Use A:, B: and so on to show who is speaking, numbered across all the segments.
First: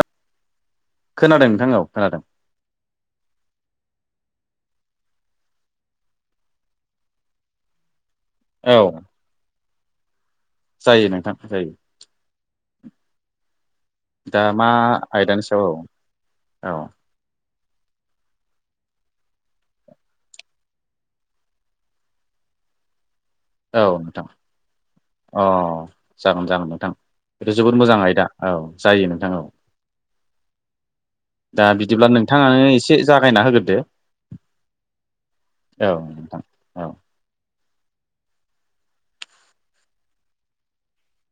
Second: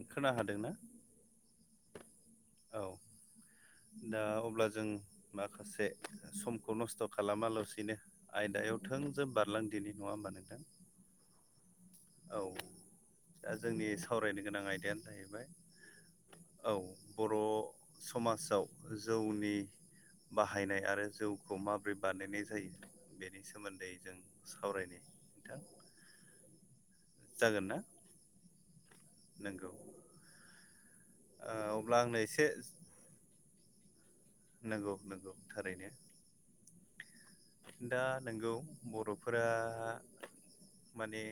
A: खोनानो हादोंना?
B: खोनादों नोंथां औ खोनादों
A: औ दा अब्ला जों माखासे समखौ नस्थ' खालामालासिनो आयदायाव
B: औ
A: थोंजों बारलां दिनि नङा होमबा नोंथां।
B: जायो नोंथां जायो।
A: औ दा जोंनि
B: दा
A: सावरायनो गोनां
B: मा
A: आयदायानो
B: आयदानि
A: जाहैबाय
B: सायाव
A: औ बर' समाजाव जौनि बाहायनाय आरो जौखौ माबोरै बानायनाय जायो। बेनि
B: औ
A: सोमोन्दै जों
B: नोंथां
A: सावरायनो
B: अ
A: नोंथां
B: जागोन जागोन नोंथां। बेथ'
A: जागोन ना
B: जोबोद मोजां आयदा औ जायो नोंथां औ।
A: नंगौ
B: दा
A: अब्ला
B: बिदिब्ला
A: आंनो एसे
B: नोंथाङानो एसे जागायना होग्रोदो
A: नंगौ नंगौ थारैनो
B: औ नोंथां औ
A: दा नोंगौ बर'फोरा माने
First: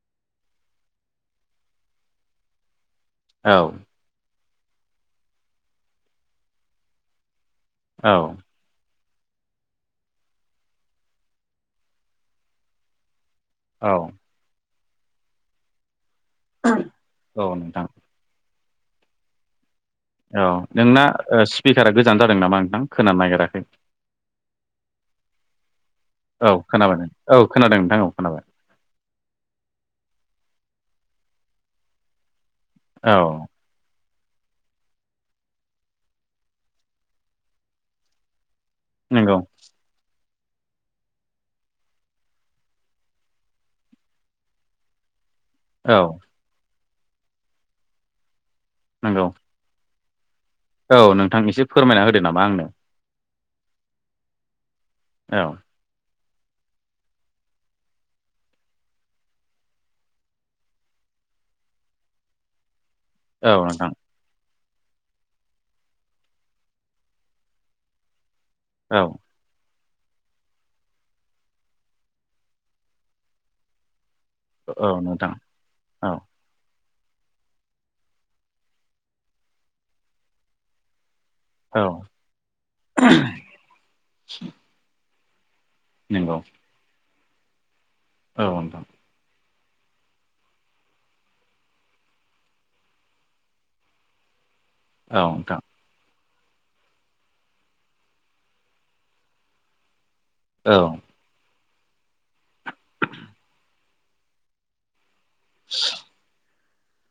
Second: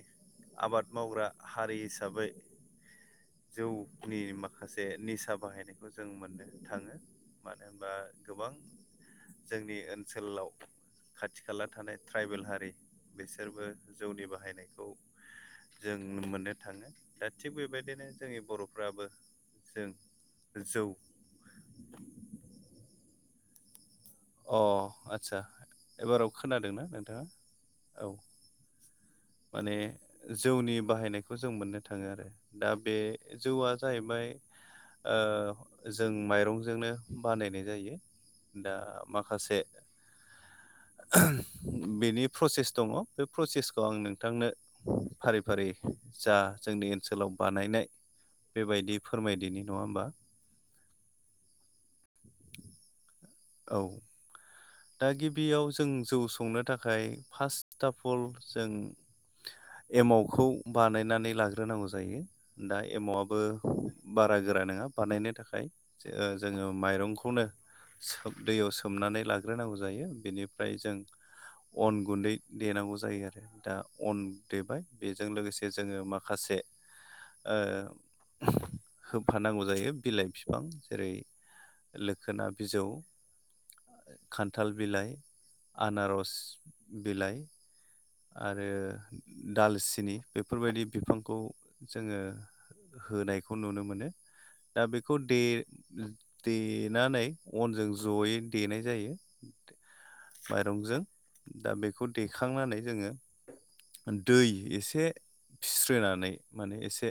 A: आबाद मावग्रा हारि हिसाबै
B: औ
A: जौनि माखासे निसा बाहायनायखौ जों मोननो थाङो मानो होनबा
B: औ
A: गोबां जोंनि ओनसोलाव खाथि खाला थानाय ट्राइबेल हारि बिसोरबो
B: औ
A: जौनि बाहायनाय मोननो थाङो दा
B: औ
A: थिग
B: नोंथां
A: बेबायदिनो जोंनि बर'फ्राबो जों
B: औ
A: जौ
B: नोंना स्पिकारा गोजान जादों नामा नोंथां खोनानो नागिराखै।
A: अ आतसा एबाराव
B: औ
A: खोनादोंना
B: खोनाबाय
A: नोंथाङा
B: औ खोनादों नोंथां
A: औ।
B: खोनाबाय
A: माने जौनि बाहायनायखौ जों मोननो थाङो आरो दा बे
B: औ
A: जौआ जाहैबाय ओमफ्राय ओ जों माइरंजोंनो बानायनाय जायो। दा
B: नंगौ
A: माखासे बेनि प्रसेस दङ बे प्रसेसखौ आं नों थांनो फारि फारि
B: औ
A: जा जोंनि ओनसोलाव बानायनाय बेबायदि
B: नंगौ
A: फोरमायदिनि नङा होमबा।
B: औ नोंथां एसे फोरमायना होदो नामा आंनो।
A: औ दा
B: औ
A: गिबियाव जों जौ संनो थाखाय फार्स्ट ट फल जों एमावखौ बानायनानै लाग्रोनांगौ जायो दा एमाव आबो
B: औ नोंथां
A: बारा गोरा नङा बानायनो थाखाय जोङो माइंखौनो सोम दै
B: औ
A: सोमनानै ला ग्रोनांगौ जायो बेनिफ्राय जों अन गुन्दै देनांगौ जायो आरो दा अन देबाय
B: औ
A: बेजों
B: नोंथां
A: लोगोसे जोङो
B: औ
A: माखासे ओ होफानांगौ जायो बिलाइ बिफां जेरै
B: औ
A: लोखोना बिजौ, खान्थाल बिलाइ, आनारस
B: नंगौ
A: बिलाइ
B: औ
A: आरो
B: नोंथां
A: दालसिनि बेफोरबायदि बिफांखौ जोङो होनायखौ नुनो मोनो दा बेखौ
B: औ
A: दे
B: नोंथां
A: देनानै अनजों जयै देनाय जायो।
B: औ
A: माइरंजों दा बेखौ देखांनानै जोङो दै एसे फिस्र्रिनानै माने एसे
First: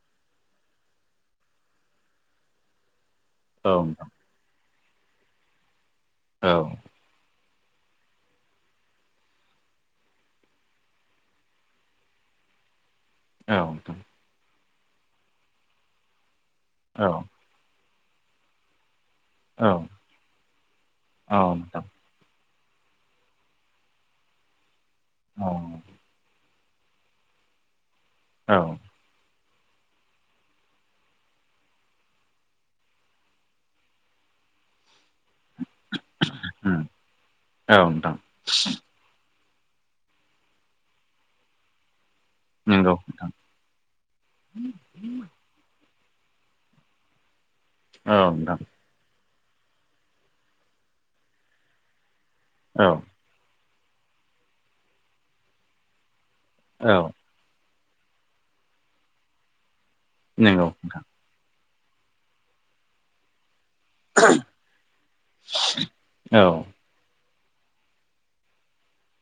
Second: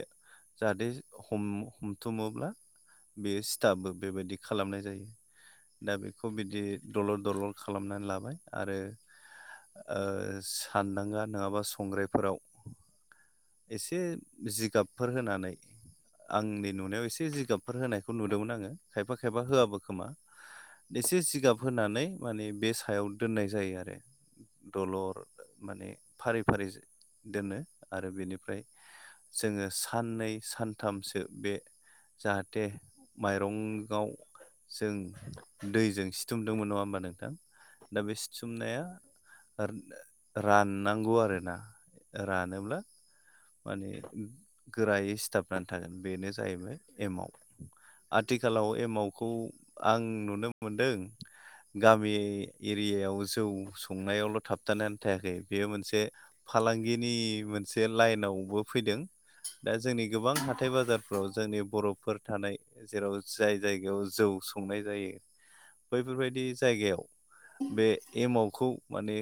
A: जाहाथे हम हमथुमोब्ला बेयो
B: औ
A: सि्टाबबो
B: नोंथां
A: बेबायदि खालामनाय जायो दा बेखौ बिदि दलर दलर खालामनानै लाबाय आरो ओ सो सानदांगा नङाबा संग्रायफोराव
B: औ नोंथां
A: एसे जि जिगाबफोर होनानै आंनि नुनायाव
B: औ
A: एसे जिगाबफोर होनायखौ नुदोंमोन आङो खायफा खायफा
B: औ
A: होआबो खोमा एसे
B: औ
A: जिगाब
B: नोंथां
A: होनानै माने बे सायाव दोननाय जायो आरो दलर
B: औ
A: माने फारि फारि दोनो आरो
B: औ
A: बेनिफ्राय जोङो साननै सानथामसो बे जाहाथे माइरंआव जों दैजों सिथुमदोंमोन नङा
B: उम
A: होमबा नोंथां
B: औ
A: दा बे
B: नोंथां
A: सिथुमनाया रा राननांगौ आरोना रानोब्ला
B: नंगौ
A: माने गोरायै सिथाबनानै थागोन बेनो जाहैबाय एमाव।
B: औ नोंथां
A: आथिखालाव एमावखौ आं नुनो मोनदों गामि
B: औ
A: एरियायाव जौ संनायावल' थाबथानायानानै थायाखै बेयो मोनसे
B: औ
A: फालांगिनि मोनसे लाइनावबो फैदों। दा जोंनि गोबां
B: नंगौ
A: हाथाय बाजारफोराव जोंनि बर'फोर थानाय जेराव जाय जायगायाव जौ संनाय जायो
B: औ
A: बैफोरबायदि जायगायाव बे एमावखौ माने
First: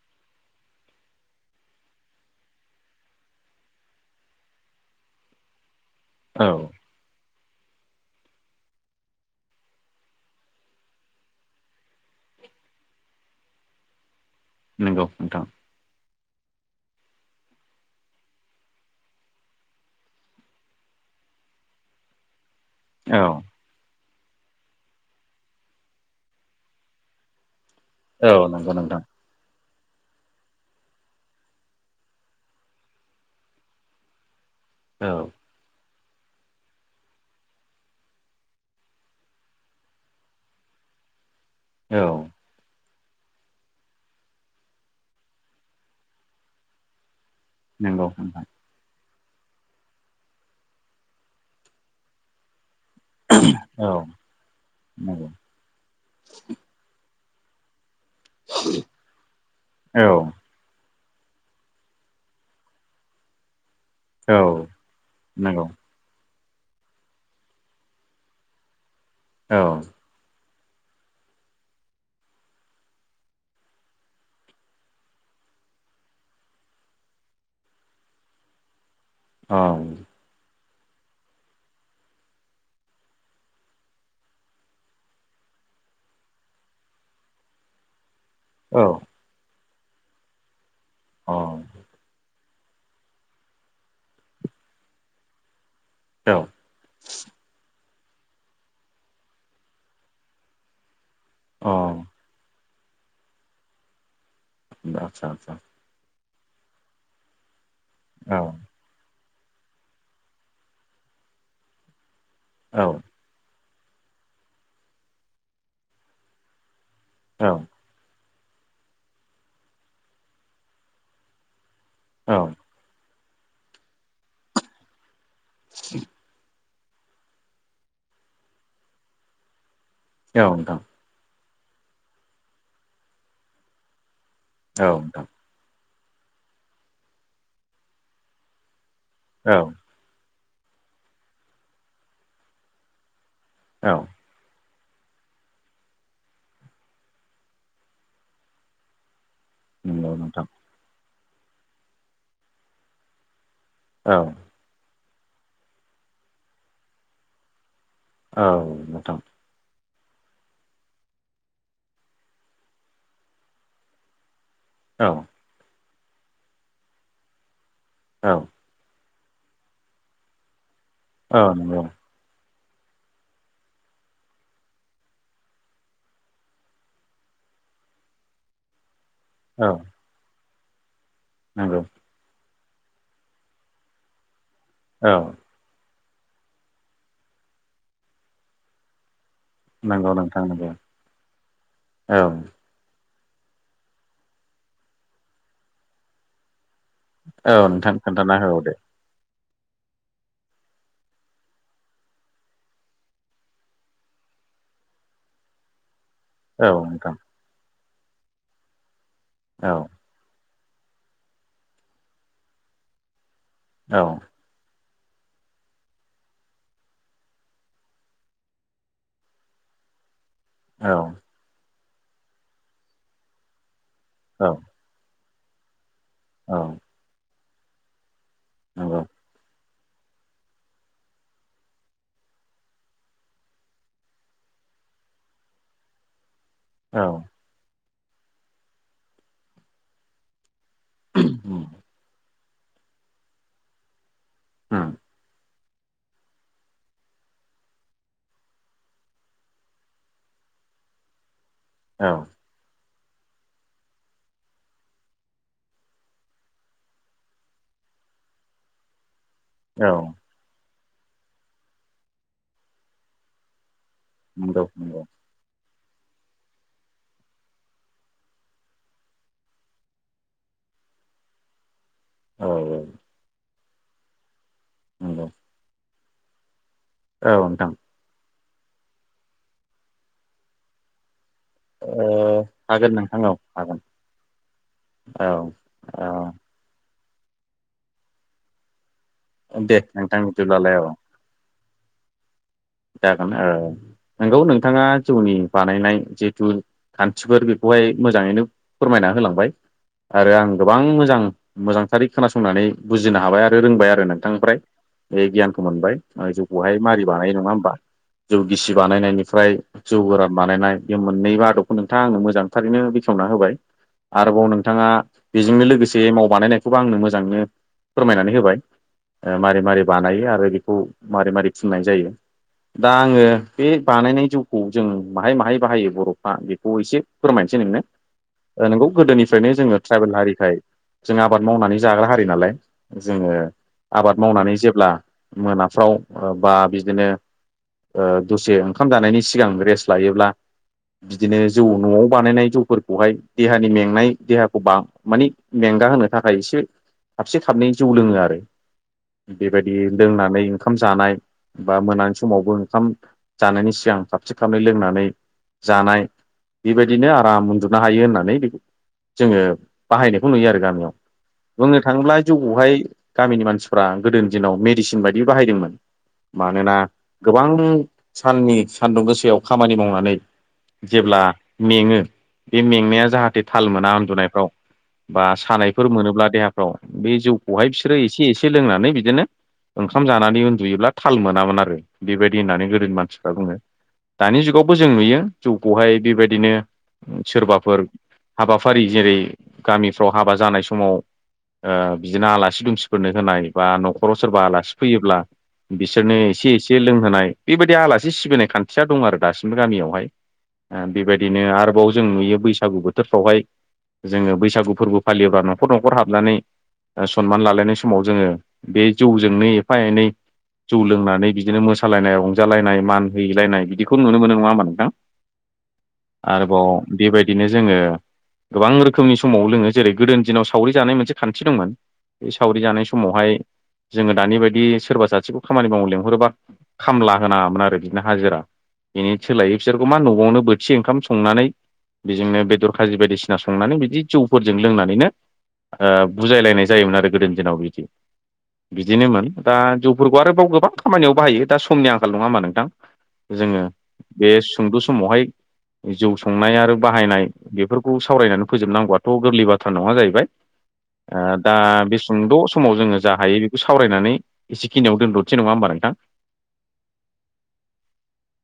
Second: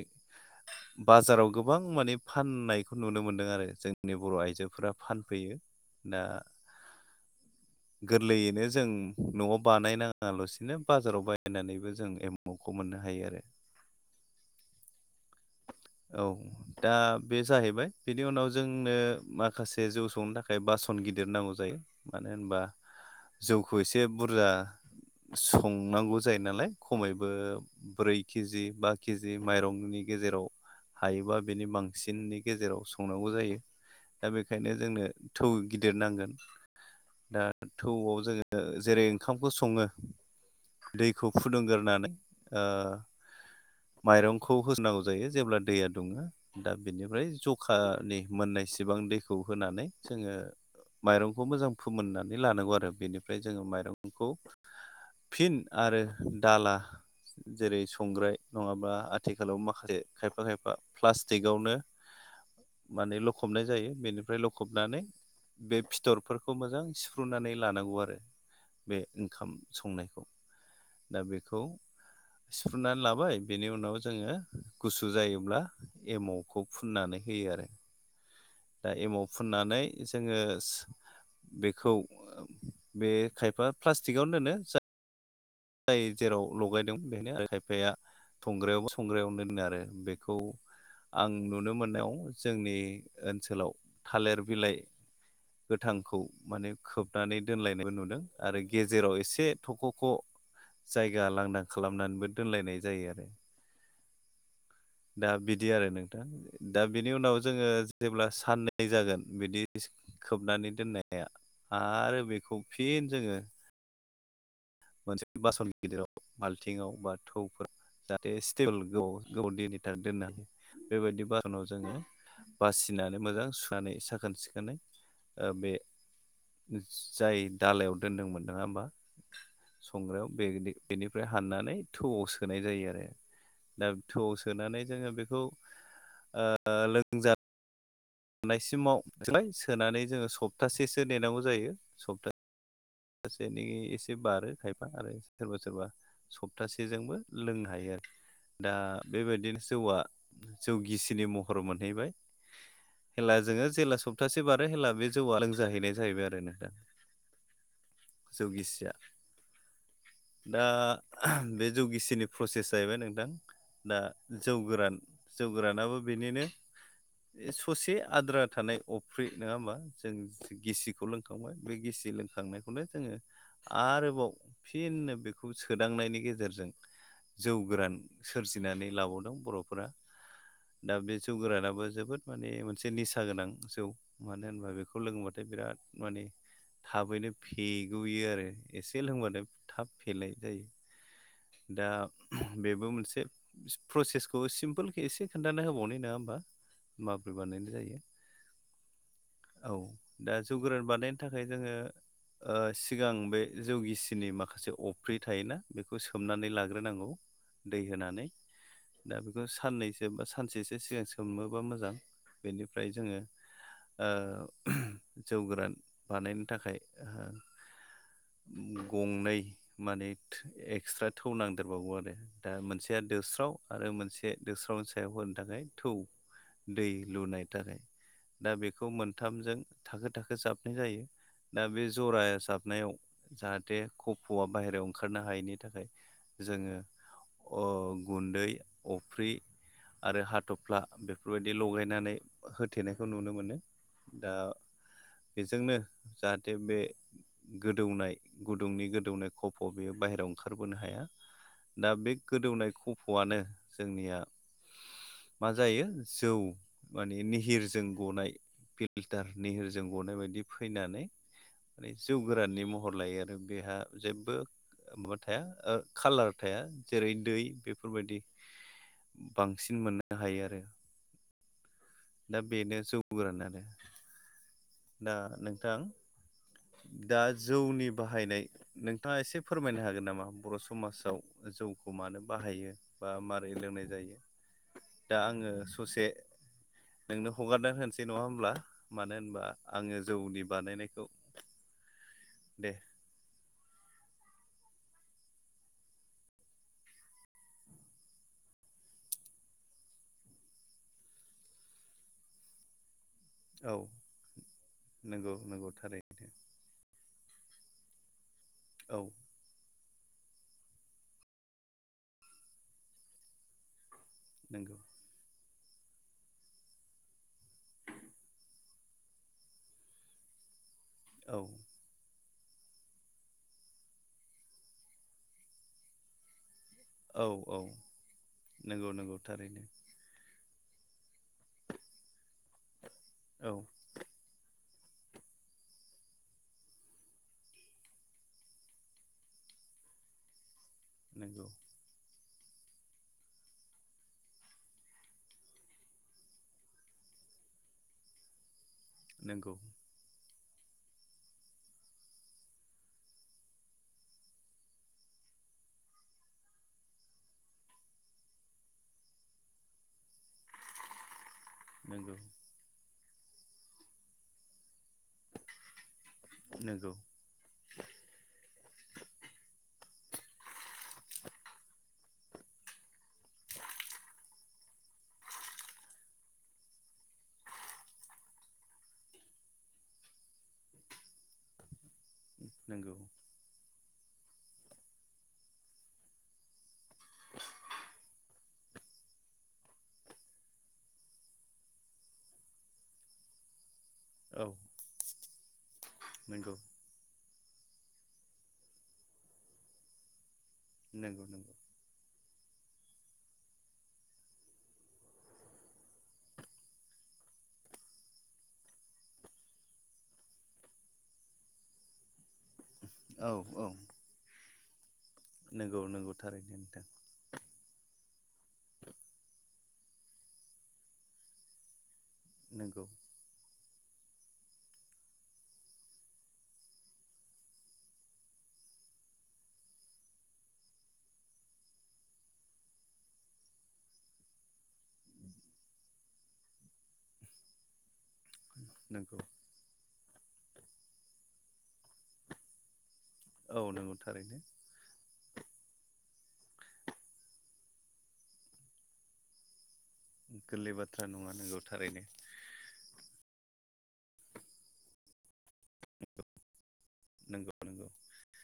A: बाजाराव गोबां माने फाननायखौ नुनो मोनदों आरो। जोंनि बर' आइजोफोरा फानफैयो दा
B: औ
A: गोरलैयैनो जों न'आव बानायनाङालासिनो बाजाराव बायनानैबो जों एमखौ मोननो हायो आरो।
B: नंगौ नोंथां।
A: औ दा बे जाहैबाय बेनि उनाव जोंनो माखासे जौ संनो थाखाय बासन गिदिर नांगौ जायो मानो होनबा
B: औ
A: जौखौ एसे एसे बुरजा संनांगौ जायो नालाय खमैबो ब्रै
B: औ
A: केजि
B: नंगौ
A: बा
B: नोंथां
A: केजि माइरं गेजेराव हायोबा बिनि बांसिननि गेजेराव संनांगौ जायो दा बे बेखायनो जोंनो
B: औ
A: थौ गिदिर नांगोन दा थौआव जोंङो जेरै ओंखामखौ संङो दै खौ
B: औ
A: फुदुंग्रोनानै ओ माइरंखौ होसोनांगौ जायो जेब्ला दैया दुंङो दा बिनिफ्राय
B: नंगौ
A: जखानि
B: नोंथां
A: मोननायसेबां दैखौ होनानै जोंङो माइरंखौ मोजां फोमोननानै लानांगौ आरो बेनिफ्राय जोंङो
B: औ
A: माइरंखौ
B: नंगौ
A: फिन आरो दाला जेरै संग्राय नंङाबा आथिखालाव माखासे
B: औ
A: खायफा खायफा प्लास्टिकआवनो माने लखबनाय जायो।
B: औ
A: बेनिफ्राय लखबनानै
B: नंगौ
A: बे फिथरफोरखौ मोजां सिफ्रुनानै लानांगौ आरो बे ओंखाम
B: औ
A: संनायखौ दा बेखौ सिफ्रुनानै लाबाय बेनि उनाव जोंङो गुसु जायोब्ला एमावखौ फुननानै होयो आरो दा एमाव
B: औ
A: फुननानै जोंङो बेखौ बे खायफा प्लास्टिकआवनो दोनो जा जाय जेराव लगायदोंमोन बेहायनो आरो खायफाया संग्रायावबो संग्रायावनो दोनो आरो बेखौ आं
B: औ
A: नुनो मोननायाव जोंनि ओनसोलाव थालिर बिलाइ गोथांखौ
B: औ
A: माने खोबनानै दोनलायनायबो नुदों आरो गेजेराव एसे थख' ख' जायगा लांदां
B: औ
A: खालामनानैबो दोनलायनाय जायो आरो।
B: आदसा
A: दा
B: आदसा
A: बिदि आरो नोंथां दा बिनि उनाव जोंङो जेब्ला
B: औ
A: साननै जागोन। बिदि खोबनानै दोननाया आरो बेखौ
B: औ
A: फिन जोंङो मोनसे बासन गिदिराव बाल्थिंआव बा
B: औ
A: थौफोर स्टिल दैनि दोननो हायो बेबायदि बासानाव जोंङो
B: औ
A: बासिनानै मोजां सुनानै साखोन सिखोनै ओ बे जाय दालायाव दोन्दोंमोन नंङा होमबा संग्रायाव
B: औ नोंथां
A: बेनिफ्राय फाननानै थौआव सोनाय जायो आरो दा थौआव सोनानै
B: औ
A: जोंङो
B: नोंथां
A: बेखौ औ लोंजा थानायसिमाव सोबाय
B: औ
A: सोनानै जोंङो सप्तासेसो नेनांगौ जायो सप्तासे सासे नों
B: औ
A: एसे बारो खायफा आरो सोरबा सोरबा सप्तासेजोंबो लोंनो हायो आरो दा बेबायदिनो जौआ
B: नंगौ नोंथां
A: जौ गिसिनि महर मोनहैबाय हेला जोंङो जेला
B: औ
A: सप्तासे बारो होनब्ला बे जौआ लोंजाहैनाय जाहैबाय आरो नोंथां। जौ
B: औ
A: गिसिया
B: नोंथां।
A: दा बे जौ गिसिनि प्रसेस जाहैबाय नोंथां दा जौ गोरान
B: औ
A: जौ गोरानाबो बेनिनो ससे
B: औ
A: आद्रा थानाय फ्रि नंङा होमबा जों गिसिखौ
B: औ
A: लोंखांबाय बे
B: नंगौ
A: गिसि थांनायखौनो जोङो आरोबाव फिनो बेखौ सोदांनायनि गेजेरजों जौ गोरान सोरजिनानै लाबावदों
B: औ
A: बर'फोरा दा बे जौ
B: नंगौ
A: गोरानाबो जोबोद माने मोन मोनसे निसा गोनां जौ मानो होनबा बेखौ
B: औ
A: लोंङबाथाय बिराद माने थाबैनो फेग'यो आरो एसे लोंबानो थाब
B: नंगौ
A: फैेलाय
B: नोंथां नंगौ
A: जायो दा
B: औ
A: बेबो मोनसे प्रसेसखौ सिम्पोल एसे खोन्था होबावनाय नंङा होमबा। माबोरै
B: औ
A: बानायनाय
B: नोंथां
A: जायो
B: खोन्थाना हौ दे।
A: औ दा जौ गोरान बानायनो थाखाय जोंङो ओ सिगां बे जौगिसिनि माखासे अफ्रि थायोना बेखौ सोमनानै
B: औ
A: लाग्रोनांगौ
B: नोंथां
A: दै होनानै दा बेखौ
B: औ
A: साननैसो बा सानसेसो एसे सिगां सोमोबा मोजां बेनिफ्राय जोङो
B: औ
A: ओ जौ गोरान बानायनो थाखाय ओ गंनै माने
B: औ
A: एक्सट्रा थौ नांदेरबावगौ आरो दा मोनसेया दोस्राव आरो मोनसे
B: औ
A: दोस्रावनि सायाव होनो थाखाय थौ
B: औ
A: दै लुनायनि थाखाय दा बेखौ
B: नंगौ
A: मोनथामजों थाखो थाखो जाबनाय जायो। दा बे जरा जाबनायाव जाहाथे खफुवआ बाहेरायाव ओंखारनो हायैनि थाखाय जोङो
B: औ
A: ओ गुन्दै अफ्रि आरो हाथब फ्ला बेफोरबायदि
B: उम
A: लगायनानै होथेनायखौ नुनो मोनो। दा
B: उम
A: बेजोंनो जाहाथे बे गोदौनाय गुदुंनि गोदौनाय खफ' बेयो बाहेरायाव ओंखारबोनो हाया। दा
B: औ
A: बे गोदौनाय खफ'आनो जोंनिया मा जायो जौ माने निहिरजों गनाय फिल्टार निहिर
B: औ
A: गनाय बायदि फैनानै माने जौ गोराननि महर लायो आरो। बेहा जेबो
B: नंगौ नंगौ
A: माबा थाया खाालार थाया जेरै दै बेफोरबायदि बांसिन मोननो हायो आरो। दा
B: औ
A: बेनो जौ गोरान आरो। दा
B: नंगौ
A: नोंथां दा
B: औ नोंथां
A: जौनि बाहायनाय नोंथाङा एसे फोरमायनो हागोन नामा बर' समाजाव। जौखौ मानो
B: ओ
A: बाहायो
B: हागोन
A: बा
B: नोंथां औ
A: माबारै
B: हागोन
A: लोंनाय जायो। दा
B: औ
A: आङो ससे
B: औ
A: नोंनो हगारना होनोसै नङा होमब्ला मानो होनबा
B: दे
A: आङो
B: नोंथां
A: जौनि
B: बिदिब्लालाय औ
A: बानायनायखौ दे
B: जागोन ओ नंगौ नोंथाङा जौनि बानायनाय जिहेथु खान्थिफोर बेखौहाय मोजाङैनो फोरमायना होलांबाय आरो आं गोबां मोजां मोजांथारै खोनासंनानै बुजिनो हाबाय आरो
A: औ
B: रोंबाय आरो नोंथांनिफ्राय। बे
A: नंगौ
B: गियानखौ
A: नंगौ
B: मोनबाय
A: थारैनो
B: ओ जौखौहाय मारै बानायो नङा होमबा? बा जौ गिसि
A: औ
B: बानायनायनिफ्राय जौ गोरान बानायनाय बे मोननैबो आदबखौ नोंथाङा आंनो मोजांथारैनो बेखेवना होबाय। आरोबाव
A: नंगौ
B: नोंथाङा बेजोंनो लोगोसे एमाव बानायनायखौबो आंनो मोजाङैनो फोरमायनानै होबाय। ओ मारै मारै बानायो आरो बेखौ मारै
A: औ
B: मारै फुननाय जायो दा आङो बे बानायनाय जौखौ जों माहाय माहाय बाहायो बर'फ्रा बे खौ एसे
A: औ औ
B: फोरमायनोसै नोंनो। ओ
A: नंगौ
B: नोंगौ
A: नंगौ
B: गोदोनिफ्रायनो
A: थारैनो
B: जोङो ट्राइबेल हारिखाय जों आबाद मावनानै जाग्रा हारि नालाय जोङो
A: औ
B: आबाद मावनानै जे ब्ला मोनाफ्राव ओ बा बिदिनो ओ दसे ओंखाम जानायनि सिगां रेस्ट लायोब्ला बिदिनो
A: नंगौ
B: जौ न'आव बानायनाय जौफोरखौहाय देहानि मेंनाय देहाखौ बा मानि मेंगा होनो थाखाय एसे खाबसे खाबनै जौ लोङो आरो।
A: नंगौ
B: बेबायदि लोंनानै ओंखाम जानाय बा मोनानि समावबो ओंखाम जानायनि सिगां खाबसे खाबनै लोंनानै जानाय बेबायदिनो आराम उन्दुनो हायो होननानै बेखौ जोङो बाहायनाय खौ नुयो आरो गामियाव। बुंनो थाङोब्ला
A: नंगौ
B: जौखौहाय गामिनि मानसिफ्रा गोदोनि दिनाव मेडिसिन बायदि बाहायदोंमोन, मानोना
A: नंगौ
B: गोबां साननि सानदुं गोसायाव खामानि मावनानै जेब्ला मेङो बे मेंनाया जाहाथे थाल मोना उन्दुनायफ्राव बा सानायफोर मोनोब्ला देहाफ्राव बे जौखौहाय बिसोरो एसे एसे लोंनानै बिदिनो ओंखाम जानानै उन्दुयोब्ला थाल मोनामोन आरो, बेबायदि होननानै गोदोनि
A: नंगौ
B: मानसिफ्रा बुङो। दानि जुगावबो जों नुयो जौखौहाय बेबायदिनो ओ सोरबाफोर हाबाफारि जेरै गामिफ्राव हाबा जानाय समाव ओ बिदिनो आलासि दुमसिफोरनो होनाय बा न' खराव सोरबा
A: औ
B: आलासि फैयोब्ला बिसोरनो एसे
A: नंगौ
B: एसे हरनाय बेबायदि आलासि सिबिनाय खान्थिया दं आरो दासिमबो गामियावहाय। ओ
A: नंगौ
B: बेबायदिनो
A: नंगौ
B: आरोबाव जों नुयो बैसागु बोथोरफ्रावहाय जोङो बैसागु फोरबो फालियोब्ला न'खर न'खर हाबनानै ओ सनमान लालायनाय समाव जोङो बे जौजोंनो एफा एनै जौ लोंनानै बिदिनो मोसालायनाय रंजालायनाय मान
A: औ औ
B: हैलायनाय बिदिखौ नुनो मोनो नङा होमा नोंथां?
A: नंगौ नंगौ थारैनो
B: आरोबाव
A: नोंथां
B: बेबायदिनो जोङो गोबां रोखोमनि समाव लोङो। जेरै गोदोनि दिनाव सावरि जानाय मोनसे खान्थि दंमोन, बे सावरि जानाय
A: नंगौ
B: समावहाय जोङो दानि बायदि सोरबा सासेखौ खामानि मावनो लेंहरोबा खामला होनाङामोन आरो बिदिनो हाजिरा बेनि सोलायै बिसोरखौ मा न'आवनो बोथिसे ओंखाम संनानै बेजोंनो बेदर खाजि बायदिसिना संनानै बिदि जौफोरजों लोंनानैनो ओ बुजायलायनाय जायोमोन आरो गोदोनि दिनाव बिदि।
A: नंगौ
B: बिदिनोमोन दा जौफोरखौ आरोबाव गोबां खामानियाव बाहायो दा समनि आंखाल नङा होमबा नोंथां?
A: औ
B: जोङो
A: नंगौ
B: बे
A: थारैनो
B: सुंद' समावहाय जौ संनाय आरो बाहायनाय बेफोरखौ सावरायनानै फोजोबनांगौआथ' गोरलै बा थ्रा नङा जाहैबाय।
A: गोरलै बाथ्रा नङा
B: ओ दा
A: नंगौ
B: बे
A: थारैनो
B: सुंद' समाव जोङो जा हायो बेखौ सावरायनानै एसेखिनियाव दोन्थ'नोसै नङा होमबा नोंथां?
A: नंगौ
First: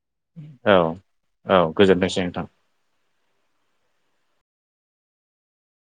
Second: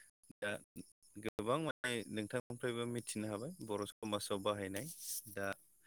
A: [inaudible] दा
B: औ
A: गोबां
B: औ
A: माने
B: गोजोनथोंसै नोंथां
A: नोंथांनिफ्रायबो मिथिनो हाबाय बर' समाजाव बाहायनाय दा